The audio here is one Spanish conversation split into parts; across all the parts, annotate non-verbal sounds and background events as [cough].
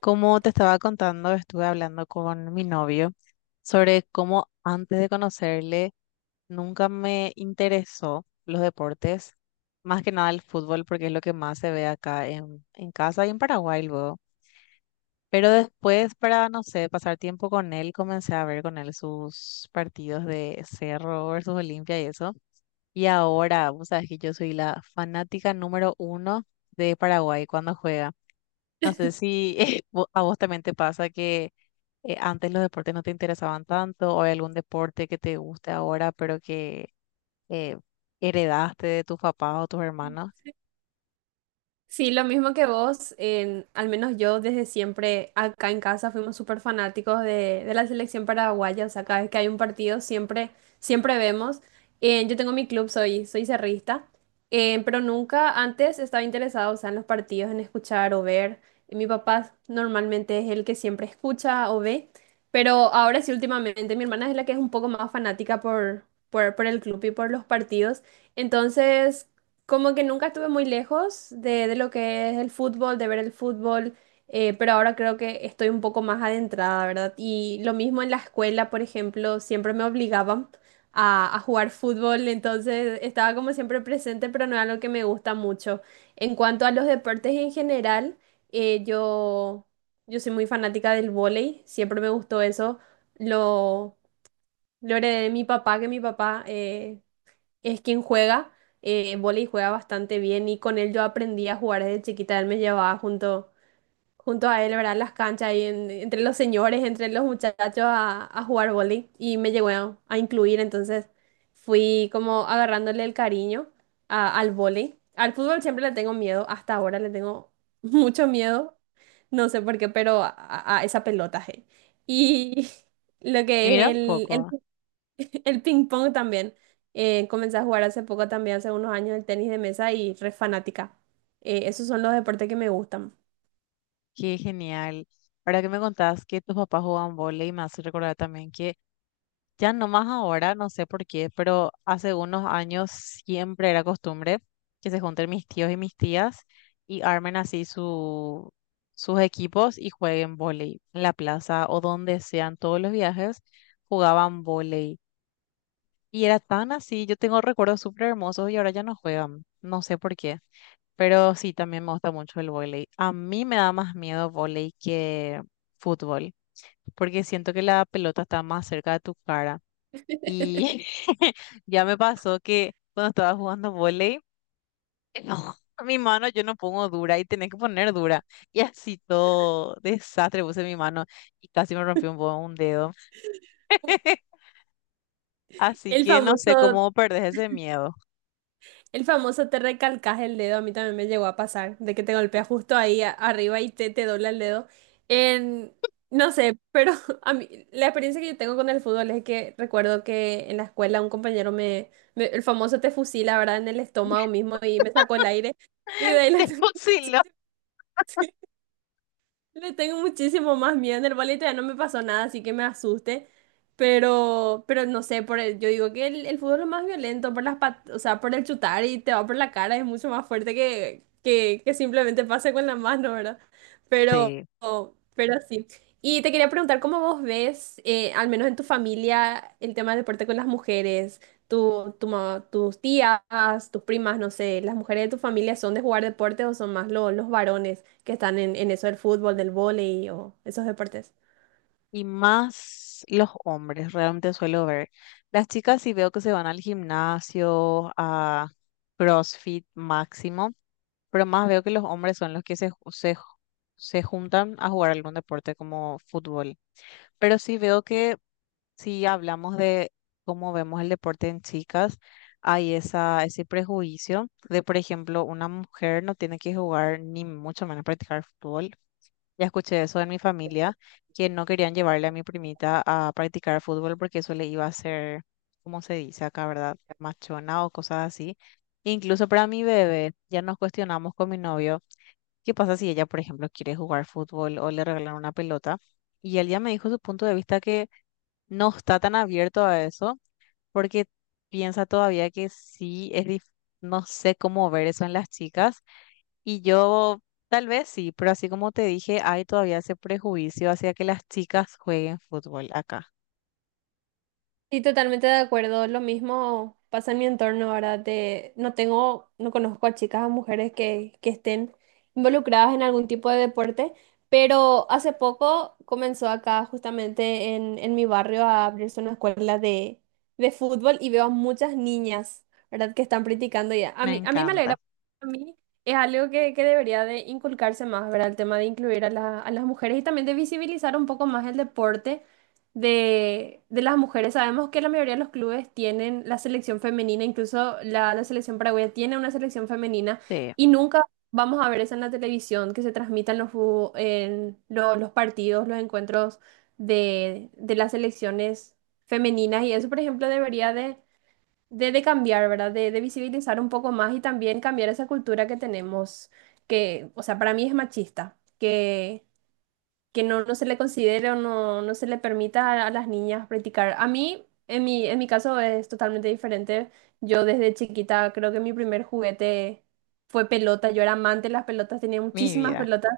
Como te estaba contando, estuve hablando con mi novio sobre cómo antes de conocerle nunca me interesó los deportes, más que nada el fútbol, porque es lo que más se ve acá en casa y en Paraguay luego. Pero después, para, no sé, pasar tiempo con él, comencé a ver con él sus partidos de Cerro versus Olimpia y eso. Y ahora, vos sabés que yo soy la fanática número uno de Paraguay cuando juega. No sé si [laughs] a vos también te pasa que antes los deportes no te interesaban tanto, o hay algún deporte que te guste ahora, pero que eh, heredaste de tus papás o tus hermanos. Sí, lo mismo que vos, al menos yo desde siempre acá en casa fuimos súper fanáticos de la selección paraguaya, o sea, cada vez que hay un partido siempre vemos. Yo tengo mi club, soy cerrista, pero nunca antes estaba interesado, o sea, en los partidos, en escuchar o ver. Y mi papá normalmente es el que siempre escucha o ve, pero ahora sí últimamente mi hermana es la que es un poco más fanática por el club y por los partidos. Entonces... Como que nunca estuve muy lejos de lo que es el fútbol, de ver el fútbol, pero ahora creo que estoy un poco más adentrada, ¿verdad? Y lo mismo en la escuela, por ejemplo, siempre me obligaban a jugar fútbol, entonces estaba como siempre presente, pero no era algo que me gusta mucho. En cuanto a los deportes en general, eh, yo, yo soy muy fanática del vóley, siempre me gustó eso, lo, lo heredé de mi papá, que mi papá... es quien juega vóley y juega bastante bien y con él yo aprendí a jugar desde chiquita. Él me llevaba junto a él, ¿verdad? En las canchas y entre los señores, entre los muchachos a jugar vóley y me llegó a incluir. Entonces fui como agarrándole el cariño al vóley. Al fútbol siempre le tengo miedo, hasta ahora le tengo [laughs] mucho miedo, no sé por qué, pero a esa pelota. Je. Y [laughs] lo Y que es mira un el poco, [laughs] el ping pong también. Comencé a jugar hace poco también, hace unos años, el tenis de mesa y re fanática. Esos son los deportes que me gustan. qué genial. Ahora que me contás que tus papás jugaban vóley, me hace recordar también que ya nomás ahora, no sé por qué, pero hace unos años siempre era costumbre que se junten mis tíos y mis tías y armen así sus equipos y jueguen vóley en la plaza o donde sean todos los viajes, jugaban vóley. Y era tan así, yo tengo recuerdos súper hermosos y ahora ya no juegan, no sé por qué. Pero sí, también me gusta mucho el vóley. A mí me da más miedo vóley que fútbol, porque siento que la pelota está más cerca de tu cara. Y [laughs] [laughs] ya me pasó que cuando estaba jugando volei, no, [laughs] mi mano yo no pongo dura y tenés que poner dura. Y así todo desastre puse mi mano y casi me rompió un dedo. [laughs] Así El que no sé famoso, cómo perdés ese miedo. el famoso te recalcas el dedo, a mí también me llegó a pasar, de que te golpea justo ahí arriba y te dobla el dedo. En, no sé, pero [laughs] a mí, la experiencia que yo tengo con el fútbol es que recuerdo que en la escuela un compañero el famoso te fusila, ¿verdad? En el estómago [laughs] mismo y me sacó el aire y de ahí Te la... [laughs] fusiló. Le tengo muchísimo más miedo. En el ballet ya no me pasó nada, así que me asuste. Pero no sé, yo digo que el fútbol es más violento por las o sea, por el chutar y te va por la cara, es mucho más fuerte que simplemente pase con la mano, ¿verdad? Pero, Sí. pero sí. Y te quería preguntar, ¿cómo vos ves, al menos en tu familia, el tema del deporte con las mujeres? Tus tías, tus primas, no sé, ¿las mujeres de tu familia son de jugar deportes o son más los varones que están en eso del fútbol, del vóley o esos deportes? Y más los hombres, realmente suelo ver. Las chicas sí veo que se van al gimnasio, a CrossFit máximo. Pero más veo que los hombres son los que se juntan a jugar algún deporte como fútbol. Pero sí veo que si hablamos de cómo vemos el deporte en chicas, hay ese prejuicio de, por ejemplo, una mujer no tiene que jugar ni mucho menos practicar fútbol. Ya escuché eso en mi familia, que no querían llevarle a mi primita a practicar fútbol porque eso le iba a hacer, como se dice acá, ¿verdad? Machona o cosas así. Incluso para mi bebé, ya nos cuestionamos con mi novio ¿qué pasa si ella, por ejemplo, quiere jugar fútbol o le regalan una pelota? Y él ya me dijo su punto de vista que no está tan abierto a eso porque piensa todavía que sí es dif- no sé cómo ver eso en las chicas. Y yo tal vez sí, pero así como te dije, hay todavía ese prejuicio hacia que las chicas jueguen fútbol acá. Sí, totalmente de acuerdo. Lo mismo pasa en mi entorno ahora. De, no tengo, no conozco a chicas o mujeres que estén involucradas en algún tipo de deporte, pero hace poco comenzó acá justamente en mi barrio a abrirse una escuela de fútbol y veo a muchas niñas, ¿verdad? Que están practicando y Me a mí me alegra. encanta. A mí es algo que debería de inculcarse más, ¿verdad? El tema de incluir a a las mujeres y también de visibilizar un poco más el deporte de las mujeres. Sabemos que la mayoría de los clubes tienen la selección femenina, incluso la selección paraguaya tiene una selección femenina Sí, y nunca vamos a ver eso en la televisión que se transmitan los, fu- en lo- los partidos, los encuentros de las selecciones femeninas y eso, por ejemplo, debería de cambiar, ¿verdad? De visibilizar un poco más y también cambiar esa cultura que tenemos, que, o sea, para mí es machista que no se le considere o no se le permita a las niñas practicar. A mí, en mi caso, es totalmente diferente. Yo desde chiquita creo que mi primer juguete fue pelota. Yo era amante de las pelotas, tenía mi muchísimas vida. pelotas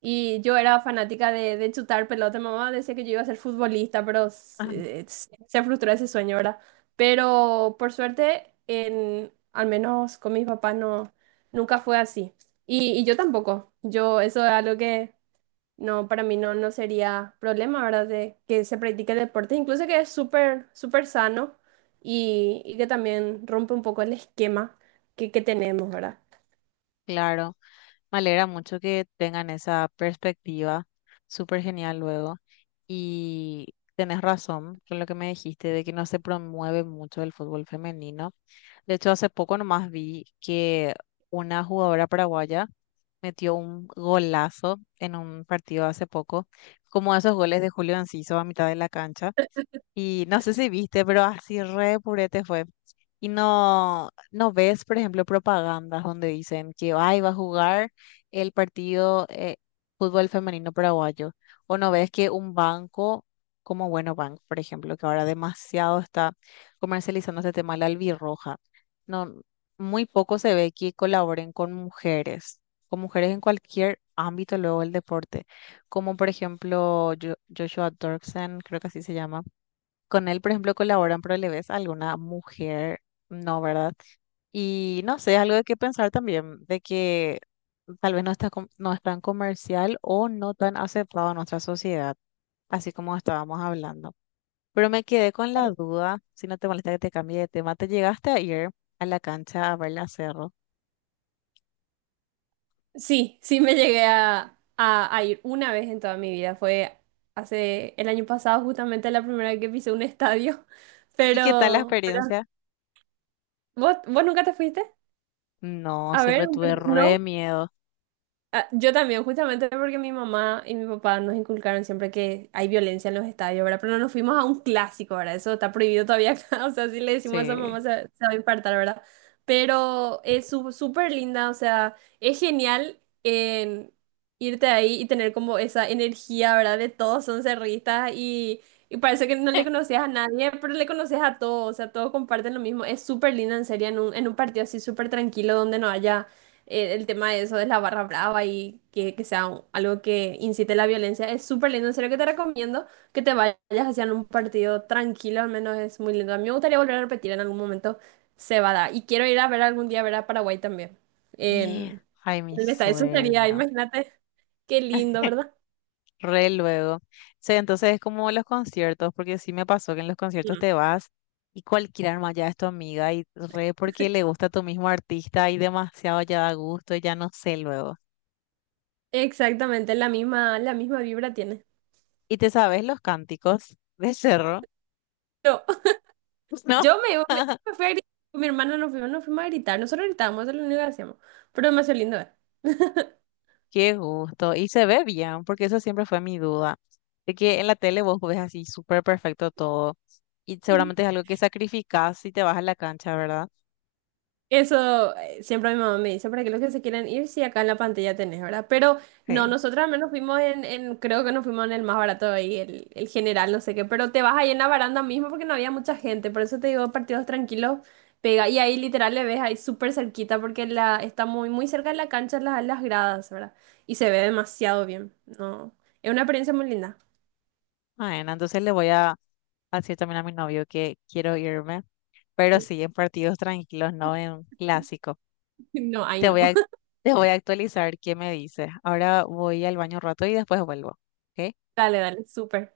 y yo era fanática de chutar pelota. Mi mamá decía que yo iba a ser futbolista, pero [laughs] se frustró ese sueño, ¿verdad? Pero por suerte, en, al menos con mis papás, no, nunca fue así. Y yo tampoco. Yo, eso es algo que... No, para mí no, no sería problema, ¿verdad? De que se practique el deporte, incluso que es súper, súper sano y que también rompe un poco el esquema que tenemos, ¿verdad? Claro. Me alegra mucho que tengan esa perspectiva, súper genial luego. Y tenés razón con lo que me dijiste de que no se promueve mucho el fútbol femenino. De hecho, hace poco nomás vi que una jugadora paraguaya metió un golazo en un partido hace poco, como esos goles de Julio Enciso a mitad de la cancha. Y no sé si viste, pero así re purete fue. Y no, no ves, por ejemplo, propagandas donde dicen que ay, va a jugar el partido fútbol femenino paraguayo. O no ves que un banco como Bueno Bank, por ejemplo, que ahora demasiado está comercializando este tema, la albirroja. No, muy poco se ve que colaboren con mujeres, en cualquier ámbito luego del deporte. Como por ejemplo Joshua Dorksen, creo que así se llama con él, por ejemplo, colaboran, pero le ves a alguna mujer, no, ¿verdad? Y no sé, algo de qué pensar también, de que tal vez no no es tan comercial o no tan aceptado en nuestra sociedad, así como estábamos hablando. Pero me quedé con la duda, si no te molesta que te cambie de tema, ¿te llegaste a ir a la cancha a ver la Cerro? Sí, sí me llegué a ir una vez en toda mi vida. Fue hace el año pasado, justamente la primera vez que pisé un estadio. [laughs] ¿Y qué tal la pero experiencia? Vos nunca te fuiste? No, A siempre ver, un, tuve re no? miedo. Ah, yo también, justamente porque mi mamá y mi papá nos inculcaron siempre que hay violencia en los estadios, ¿verdad? Pero no nos fuimos a un clásico, ¿verdad? Eso está prohibido todavía acá, [laughs] o sea, si le decimos a esa Sí. mamá se va a infartar, ¿verdad? Pero es súper linda, o sea, es genial en irte ahí y tener como esa energía, ¿verdad? De todos son cerristas y parece que no le [laughs] conocías a nadie, pero le conoces a todos, o sea, todos comparten lo mismo. Es súper linda, en serio, en un partido así súper tranquilo donde no haya el tema de eso de la barra brava y que sea algo que incite la violencia. Es súper lindo, en serio que te recomiendo que te vayas hacia un partido tranquilo, al menos es muy lindo. A mí me gustaría volver a repetir en algún momento Cebada. Y quiero ir a ver algún día ver a Paraguay también. Y- En, ay, mi en el estadio. Eso sería, sueño. imagínate, qué lindo, ¿verdad? Re luego. Sí, entonces es como los conciertos, porque sí me pasó que en los conciertos Mm. te vas y cualquiera arma ya es tu amiga y re porque le [laughs] gusta a tu mismo artista y demasiado ya da gusto, ya no sé luego. Exactamente, la misma vibra tiene. ¿Y te sabes los cánticos de Cerro? Yo, [laughs] [laughs] ¿No? yo me, me- [laughs] me fui a gritar, con mi hermana nos fuimos a gritar, nosotros gritábamos, eso es lo único que hacíamos, pero demasiado lindo, ¿eh? [laughs] Qué gusto. Y se ve bien, porque eso siempre fue mi duda. De que en la tele vos ves así súper perfecto todo y seguramente es algo que sacrificás si te vas a la cancha, ¿verdad? Eso siempre mi mamá me dice, para que los que se quieran ir, si acá en la pantalla tenés, ¿verdad? Pero no, Sí. nosotros al menos fuimos creo que nos fuimos en el más barato ahí, el general, no sé qué, pero te vas ahí en la baranda mismo porque no había mucha gente, por eso te digo, partidos tranquilos, pega, y ahí literal le ves ahí súper cerquita porque la, está muy cerca de la cancha, las gradas, ¿verdad? Y se ve demasiado bien, no, es una experiencia muy linda. Bueno, entonces le voy a así también a mi novio que quiero irme, pero Sí. sí en partidos tranquilos, no en clásico. [laughs] No, ahí Te no. voy a, [laughs] te voy a actualizar qué me dice. Ahora voy al baño un rato y después vuelvo. ¿Ok? Dale, dale, súper.